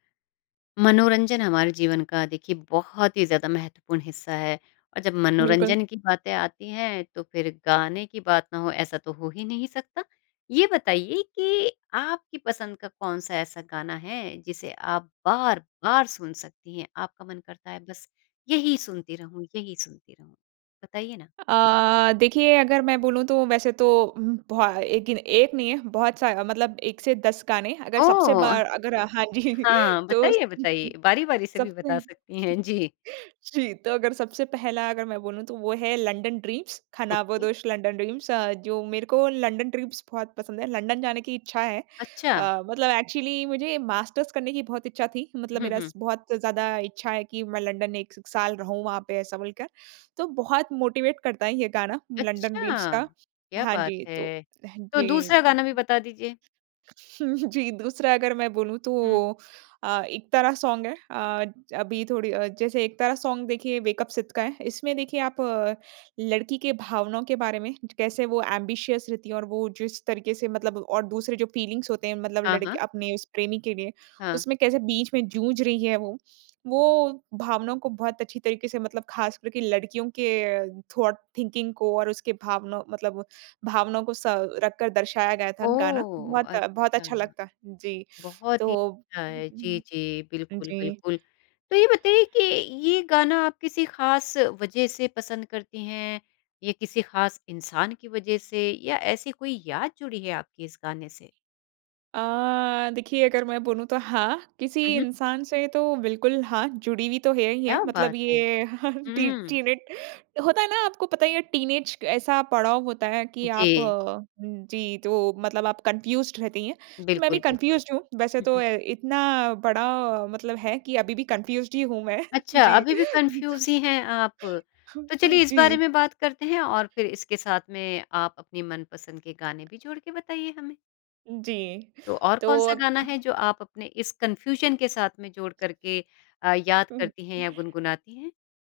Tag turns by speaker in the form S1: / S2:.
S1: मनोरंजन हमारे जीवन का देखिए, बहुत ही ज़्यादा महत्वपूर्ण हिस्सा है, और जब
S2: बिल्कुल।
S1: मनोरंजन की बातें आती हैं, तो फिर गाने की बात ना हो, ऐसा तो हो ही नहीं सकता। ये बताइए कि आपकी पसंद का कौन-सा ऐसा गाना है, जिसे आप बार-बार सुन सकती हैं? आपका मन करता है बस यही सुनती रहूँ, यही सुनती रहूँ। बताइए ना?
S2: अ, देखिए, अगर मैं बोलूँ, तो वैसे तो, हुँ, बहु एक गिन एक नहीं है, बहुत सा मतलब एक से 10 गाने। अगर सबसे
S1: ओह!
S2: बार अगर हाँ जी,
S1: हाँ,
S2: तो
S1: बताइए, बताइए। बारी-बारी से भी बता
S2: सबसे
S1: सकती हैं। जी।
S2: जी, तो अगर सबसे पहला अगर मैं बोलूँ, तो वो है, लंडन ड्रीम्स,
S1: ओके।
S2: खानाबदोश लंडन ड्रीम्स अ, जो मेरे को लंडन ड्रीम्स बहुत पसंद है। लंडन जाने की इच्छा है
S1: अच्छा।
S2: अ, मतलब एक्चुअली मुझे मास्टर्स करने की बहुत इच्छा थी, मतलब
S1: हुँ,
S2: मेरा
S1: हुँ।
S2: स बहुत ज़्यादा इच्छा है कि मैं लंडन 1 स साल रहूँ, वहाँ पे, ऐसा बोलकर। तो बहुत मोटिवेट करता है ये गाना, लंडन ड्रीम्स
S1: अच्छा,
S2: का।
S1: क्या
S2: हाँ
S1: बात
S2: जी, तो
S1: है। तो
S2: जी
S1: दूसरा गाना भी
S2: [unintelligible]
S1: बता दीजिए।
S2: जी, दूसरा अगर मैं बोलूँ, तो
S1: हुँ।
S2: अ, इकतारा सॉन्ग है। अ, अभी थोड़ी अ, जैसे इकतारा सॉन्ग, देखिए, वेक अप सिड का है। इसमें देखिए, आप लड़की के भावनाओं के बारे में, कैसे वो ऐम्बिशियस रहती हैं, और वो जिस तरीके से मतलब और दूसरे, जो फ़ीलिंग्स होते हैं, मतलब
S1: हाँ,
S2: लड़के
S1: हाँ।
S2: अपने उस प्रेमी के लिए,
S1: हाँ।
S2: उसमें कैसे बीच में जूझ रही है वो, वो भावनाओं को बहुत अच्छी तरीके से, मतलब खासकर के लड़कियों के थॉट थिंकिंग को और उसके भावनौ मतलब भावनाओं को स रखकर दर्शाया गया था, गाना।
S1: ओह!
S2: बहुत, बहुत
S1: अच्छा।
S2: अच्छा लगता। जी,
S1: बहुत
S2: तो
S1: ही अच्छा है। जी,
S2: उम,
S1: जी,
S2: हुँ, हुँ।
S1: बिल्कुल,
S2: जी।
S1: बिल्कुल, तो ये बताइए कि ये गाना आप किसी ख़ास वज़ह से पसंद करती हैं, या किसी ख़ास इंसान की वज़ह से, या ऐसी कोई याद जुड़ी है आपकी, इस गाने से?
S2: अ, देखिए, अगर मैं बोलूँ, तो हाँ, किसी
S1: हुँ, हुँ।
S2: इंसान से तो, बिल्कुल, हाँ, जुड़ी हुई तो है ही है,
S1: क्या
S2: मतलब
S1: बात है।
S2: ये टी
S1: हुँ।
S2: टीनेट होता है ना, आपको पता ही है, टीनेज क ऐसा पड़ाव होता है कि आप
S1: जी।
S2: उम, जी, तो मतलब आप कन्फ्यूज़्ड रहती हैं। तो मैं भी
S1: बिल्कुल, बिल्कुल।
S2: कन्फ्यूज़्ड हूँ। वैसे
S1: हुँ,
S2: तो
S1: हुँ।
S2: अ, इतना बड़ा मतलब है कि अभी भी कन्फ्यूज़्ड ही हूँ मैं।
S1: अच्छा,
S2: जी।
S1: अभी भी कन्फ्यूज़ ही हैं आप। तो चलिए, इस
S2: जी।
S1: बारे में बात करते हैं, और फिर इसके साथ में आप अपनी मनपसंद के गाने भी जोड़ के बताइए हमें।
S2: जी।
S1: तो और
S2: तो
S1: कौन-सा
S2: अग
S1: गाना
S2: अ
S1: है, जो आप अपने इस कन्फ्यूज़न के साथ में जोड़ कर के अ, याद
S2: हुँ,
S1: करती हैं या
S2: हुँ।
S1: गुनगुनाती हैं?